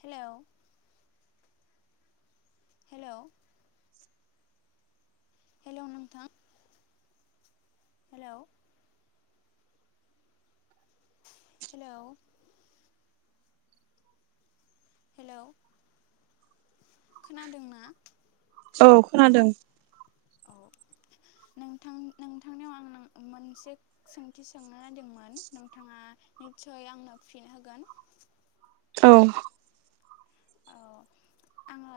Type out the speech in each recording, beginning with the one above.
Hello hello hello नोंथां hello hello hello खोनादोंना औ खोनादों औ नोंथां नोंथांनियाव आं मोनसे सोंथि सोंनो नायदोंमोन नोंथाङा निस्सय आंनो फिन होगोन औ औ आङो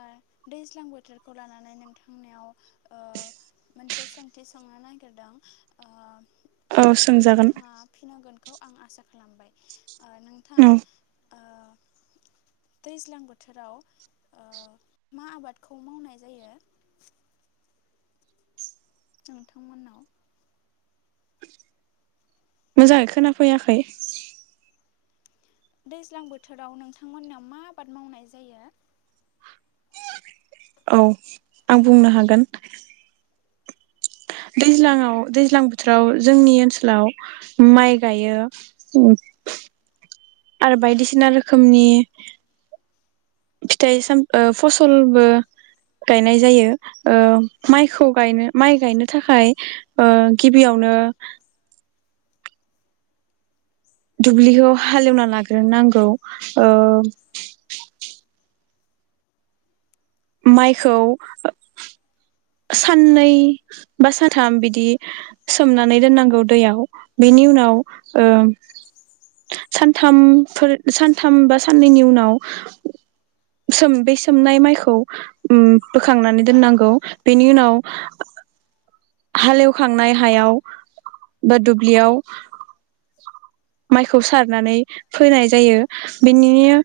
दैज्लां बोथोरखौ लानानै नोंथांनियाव मोनसे सोंथि सोंनो नागिरदों ओ औ सोंजागोन नोंथाङा फिन होगोन खौ आं आसा खालामबाय आ नोंथां औ ओ दैज्लां बोथो बोथोराव मा आबादखौ मावनाय जायो? नोंथांमोननाव मोजाङै खोनाफैयाखै दैज्लां बोथोराव नोंथांमोनाव मा आबाद मावनाय जायो औ आं बुंनो हागोन दैज्लाङाव दैज्लां बोथोराव जोंनि ओनसोलाव माइ गायो आरो बायदिसिना रोखोमनि फिथाइ साम ओ फसलबो गायनाय जायो ओ माइखौ गायनो माइ गायनो थाखाय ओ गिबियावनो दुब्लिखौ हाल एवना लाग्रो नांगौ ओ माइखौ साननै बा साथाम बिदि सोमनानै दोननांगौ दैयाव बिनि उनाव ओ सानथामफोर सानथाम बा साननैनि उनाव सोम बे सोमनाय माइखौ बोखांनानै दोननांगौ बिनि उनाव हालेवखांनाय हायाव बा दुब्लियाव माइखौ सारनानै फोनाय जायो बिनिनो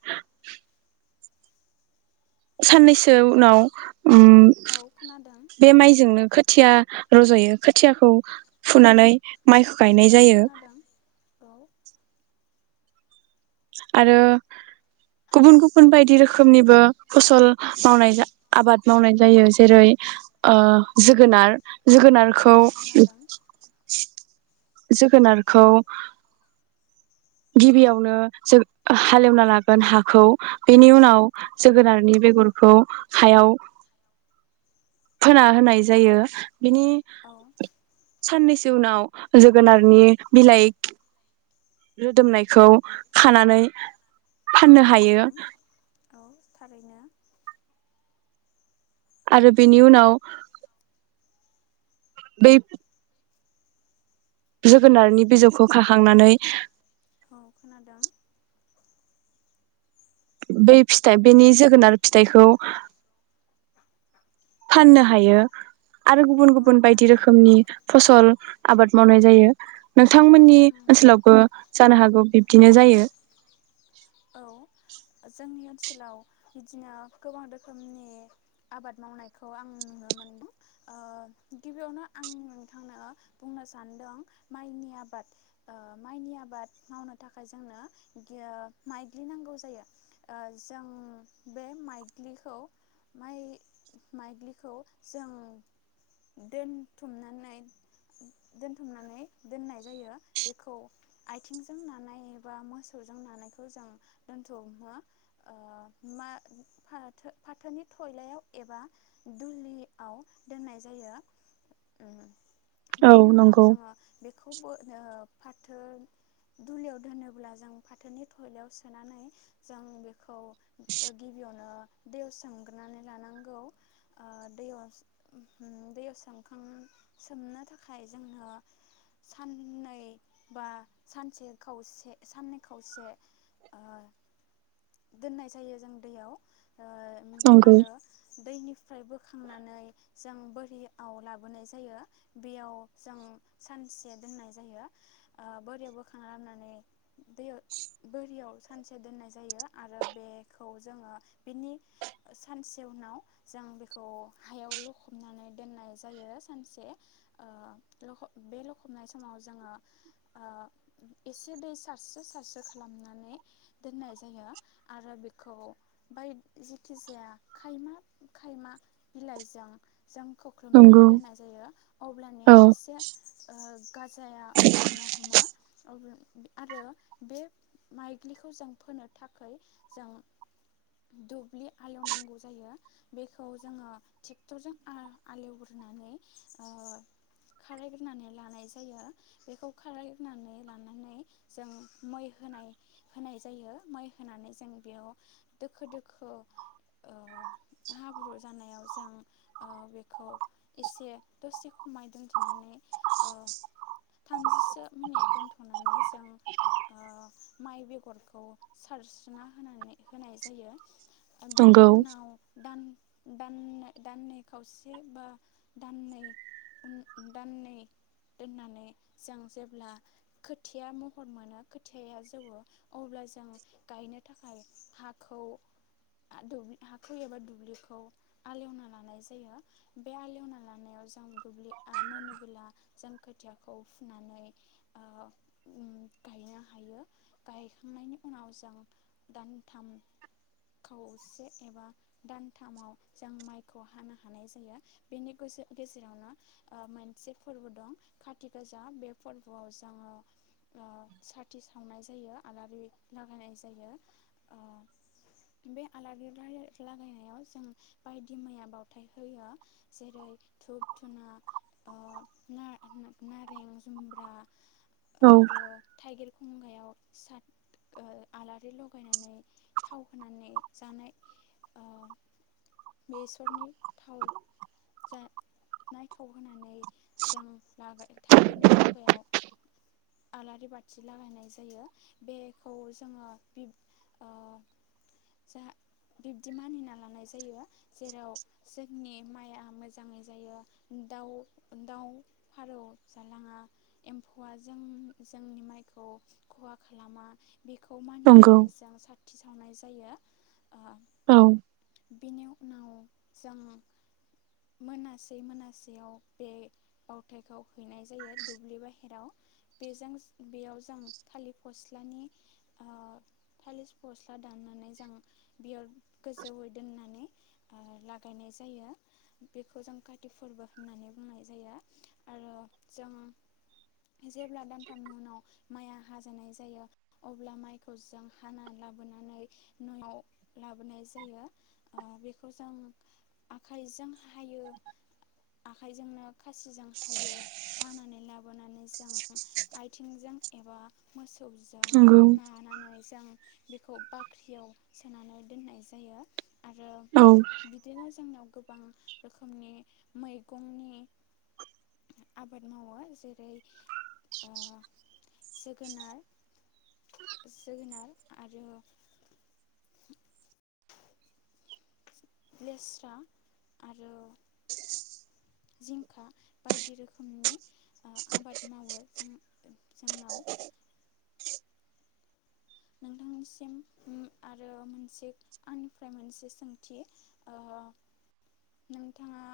साननैसो उनाव औ खोनादों बे माइजोंनो खो खोथिया रज'यो खोथियाखौ फुनानै माइखौ गायनाय औ जायो खोनादों औ आरो गुबुन गुबुन बायदि रोखोमनिबो फसल मावनाय आबाद मावनाय जायो जेरै जोगोनार जोगोनारखौ औ खोनादों जोगोनारखौ गिबियावनो जों हालेवना लागोन हाखौ बेनि उनाव औ जोगोनारनि बेगरखौ हायाव फोना होनाय जायो। बेनि औ साननैसो नि उनाव जोगोनारनि बिलाइ रोदोमनायखौ खानानै फाननो खोनादों हायो। औ थारैनो आरो बेनि उनाव बै जोगोनारनि बिजौखौ खाखांनानै औ खोनादों बै फिथाइ बेनि जोगोनार फिथाइखौ फाननो हायो। आरो गुबुन औ गुबुन बायदि खोनादों रोखोमनि फसल आबाद मावनाय जायो नोंथांमोननि खोनादों ओनसोलावबो जानो हागौ बिब्दिनो जायो। औ जोंनि ओन सोलाव बिदिनो गोबां रोखोमनि आबाद मावनायखौ आं नुनो मोनदों ओ गिबियावनो आं नोंथांनो बुंनो सानदों माइनि आबाद ओ माइनि आबाद मावनो थाखाय जोंनो गि ओ माइग्लि नांगौ जायो ओ जों बे माइग्लिखौ माइ माइग्लिखौ जों दोनथुमनानै दोनथुमनानै दोननाय जायो बेखौ आइथिंजों नानाय एबा मोसौजों नानायखौ खौ जों दोनथुमो ओ मा फाथो -फाथोनि थयलायाव एबा दुलिआव दोननाय जायो उम औ बिनि उनाव नंगौ जोङो बे खौबो ओ फाथो दुलियाव दोनोब्ला जों फाथोनि थयलायाव सोनानै जों बेखौ ओ गिबियावनो दैयाव सोमग्रोनानै लानांगौ ओ दैयाव उम हुम दैयाव सोमखां सोमनो थाखाय जोंनो साननै बा सानसे खावसे साननै खावसे ओ दोननाय जायो जों दैयाव। ओ उम नंगौ आरो दैनि फ्राय बोखांनानै जों बोरिआव लाबोनाय जायो बेयाव जों सानसे दोननाय जायो ओ बोरियाव बोखांना लाबनानै दैयाव बोरियाव सानसे दोननाय जायो आरो बेखौ जोङो बेनि ओ सानसे उनाव जों बेखौ हायाव लखबनानै दोननाय जायो सानसे ओ लख बे लखबनाय समाव जोङो ओ एसे दै सारसो सारसो खालामनानै दोननाय जायो आरो बेखौ बाय जेखि जाया खायमा खायमा बिलाइजों जों खोख्लुबनानै नंगौ दोननाय जायो अब्लानिया औ इसे ओ गाजाया अंखारनो हमो आरो बे माइग्लिखौ जों फोनो थाखै जों दुब्लि आलेवनांगौ जायो बेखौ जोङो ट्रेक्टरजों आ आलेवग्रोनानै ओ खारायग्रोनानै लानाय जायो बेखौ खारायग्रोनानै लानानै जों मै होनाय होनाय जायो। मै होनानै जों बेयाव दोखो दोखो ओ हाब्रु जानायाव जों ओ बेखौ एसे दसे खमाय दोनथ'नानै ओ थामजिसो मिनिट दोनथ'नानै जों ओ माइ बेगरखौ सारस्रोना होनानै होनाय जायो। ओ बेनि नंगौ उनाव दान दाननै-दाननै खावसे बा दाननै उन दाननै दोननानै जों जेब्ला खोथिया महर मोनो खोथि खोथिया जौवौ अब्ला जों गायनो थाखाय हाखौ हाखौ एबा दुब्लिखौ आलेवना लानाय जायो बे आलेवना लानायाव जों दुब्लिआ मोनोबोला जों खोथियाखौ फुनानै ओ गायनो हायो गायखांनायनि उनाव जों दानथाम खावसे एबा दानथामाव जों माइखौ हानो हानाय जायो बेनि गेजे- गेजेरावनो मोनसे फोरबो दं काथि गाजा बे फोरबोआव जोङो उम साथ साथि सावनाय जायो आलारि लागायनाय जायो बे आलारि लागायनायाव जों बायदि मैया बावथाय होयो जेरै धुप -धुना ओ नारें जुम्ब्रा औ आरो थाइगिर खंगायाव सा ओ आलारि लगायनानै थाव होनानै ओ जानाय बेसरनि थाव जानाय थाव होनानै जों लाग थाइगिरनि खंगायाव आलारि बाथि लागायनाय जायो बेखौ जोङो ओ बिब्दि मानिना लानाय जायो जेराव जोंनि माइआ मोजाङै जायो दाउ -दाउ फारौ जालाङा एम्फौआ जों जोंनि माइ खौ खहा खालामा बेखौ नंगौ मानिनानै जों साथि सावनाय जायो। अ औ बेनि उनाव जों मोनासे मोनासेयाव बे बावथायखौ हैनाय जायो दुब्लि बाहेराव बेजों बेयाव जों थालिर फस्लानि ओ थालिर फस्ला दाननानै जों बियाव गोजौै दोननानै ओ लागायनाय जायो बेखौजों काति फोरबो होननानै बुंनाय जायो आरो जों जेब्ला दानथामनि उनाव माइआ हाजानाय जायो अब्ला माइखौ जों हाना लाबोनानै न'आव लाबोनाय जायो ओ बेखौ जों आखाइजों हायो आखाइजोंनो खासिजों हायो हानानै लाबोनानै जों आथिंजों एबा मोसौ थौजों नंगौ नानानै जों बेखौ बाख्रियाव सोनानै दोननाय जायो। आरो औ बिदिनो जोंनाव गोब बां रोखोमनि मैगंनि आबाद मावो जेरै ओ जोगोनार जोगोनार आरो लेस्रा आरो [inaudible] जिंखा बायदि रोखोमनि ओ आबाद मावो जों जोंनाव नोंथांनिसिम म आरो मोनसे आंनिफ्राय मोनसे सोंथि ओम नोंथाङा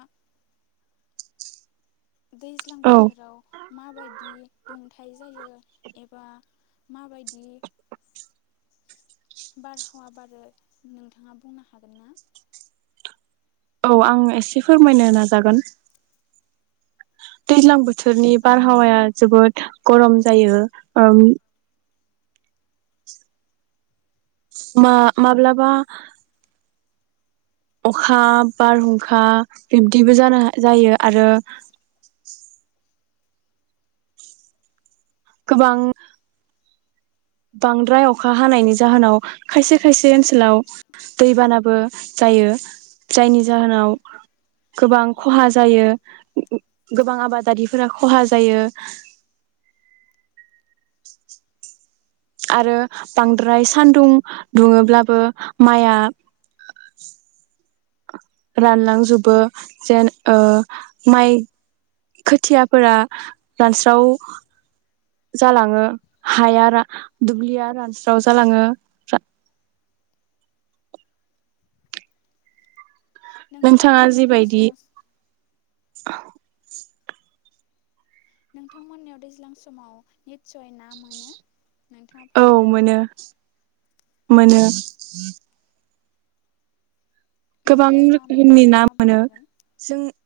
दैज्लां औ बोथोराव माबायदि दुंथाय जायो एबा माबायदि बारहावा बारो नोंथाङा बुंनो हागोन ना? औ आं एसे फोरमायनो नाजागोन दैज्लां बोथोरनि बारहावाया जोबोद गरम जायो, ओं मा माब्लाबा अखा बारहुंखा बिब्दिबो जानो जायो आरो गोबां बांद्राय अखा हानायनि जाहोनाव खायसे खायसे ओनसोलाव दैबानाबो जायो जायनि औ जाहोनाव गोबां खोनादों खहा जायो। गोबां आबादारिफोरा खहा जायो। आरो बांद्राय सानदुं दुङोब्लाबो माइआ रानलांजोबो जेन ओ माइ खोथियाफोरा रानस्राव जालाङो हाया रा दुब्लिया रानस्राव जालाङो। नोंथाङा नोंथांमोननियाव जिबायदि दैज्लां स [inaudible] नोंथांमोननियाव दैज्लां समाव नितसय ना मोनो नोंथाङा औ फोरमायनो हागोन मोनो मोनो मा गोबां मा ना मोनो रोखोमनि ना नोंथाङा बुंनो मोनो हागोन जों [inaudible]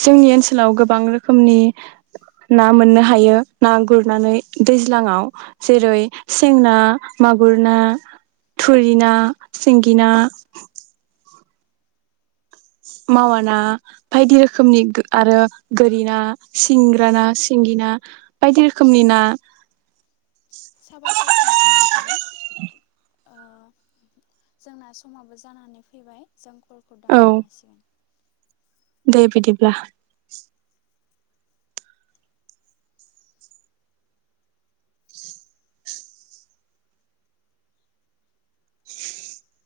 जोंनि ओनसोलाव गोबां रोखोमनि ना मोननो हायो ना गुरनानै दैज्लाङाव जेरै सें ना मागुर ना थुरि ना सिंगि ना मावा ना बायदि रोखोमनि आरो गोरि ना सिंग्रा ना सिंगि ना बायदि रोखोमनि ना साबायखर नोंथां ओ जोंना समाबो जानानै फैबाय जों कलखौ औ दाननो हासिगोन। दे बिदिब्ला। [inaudible]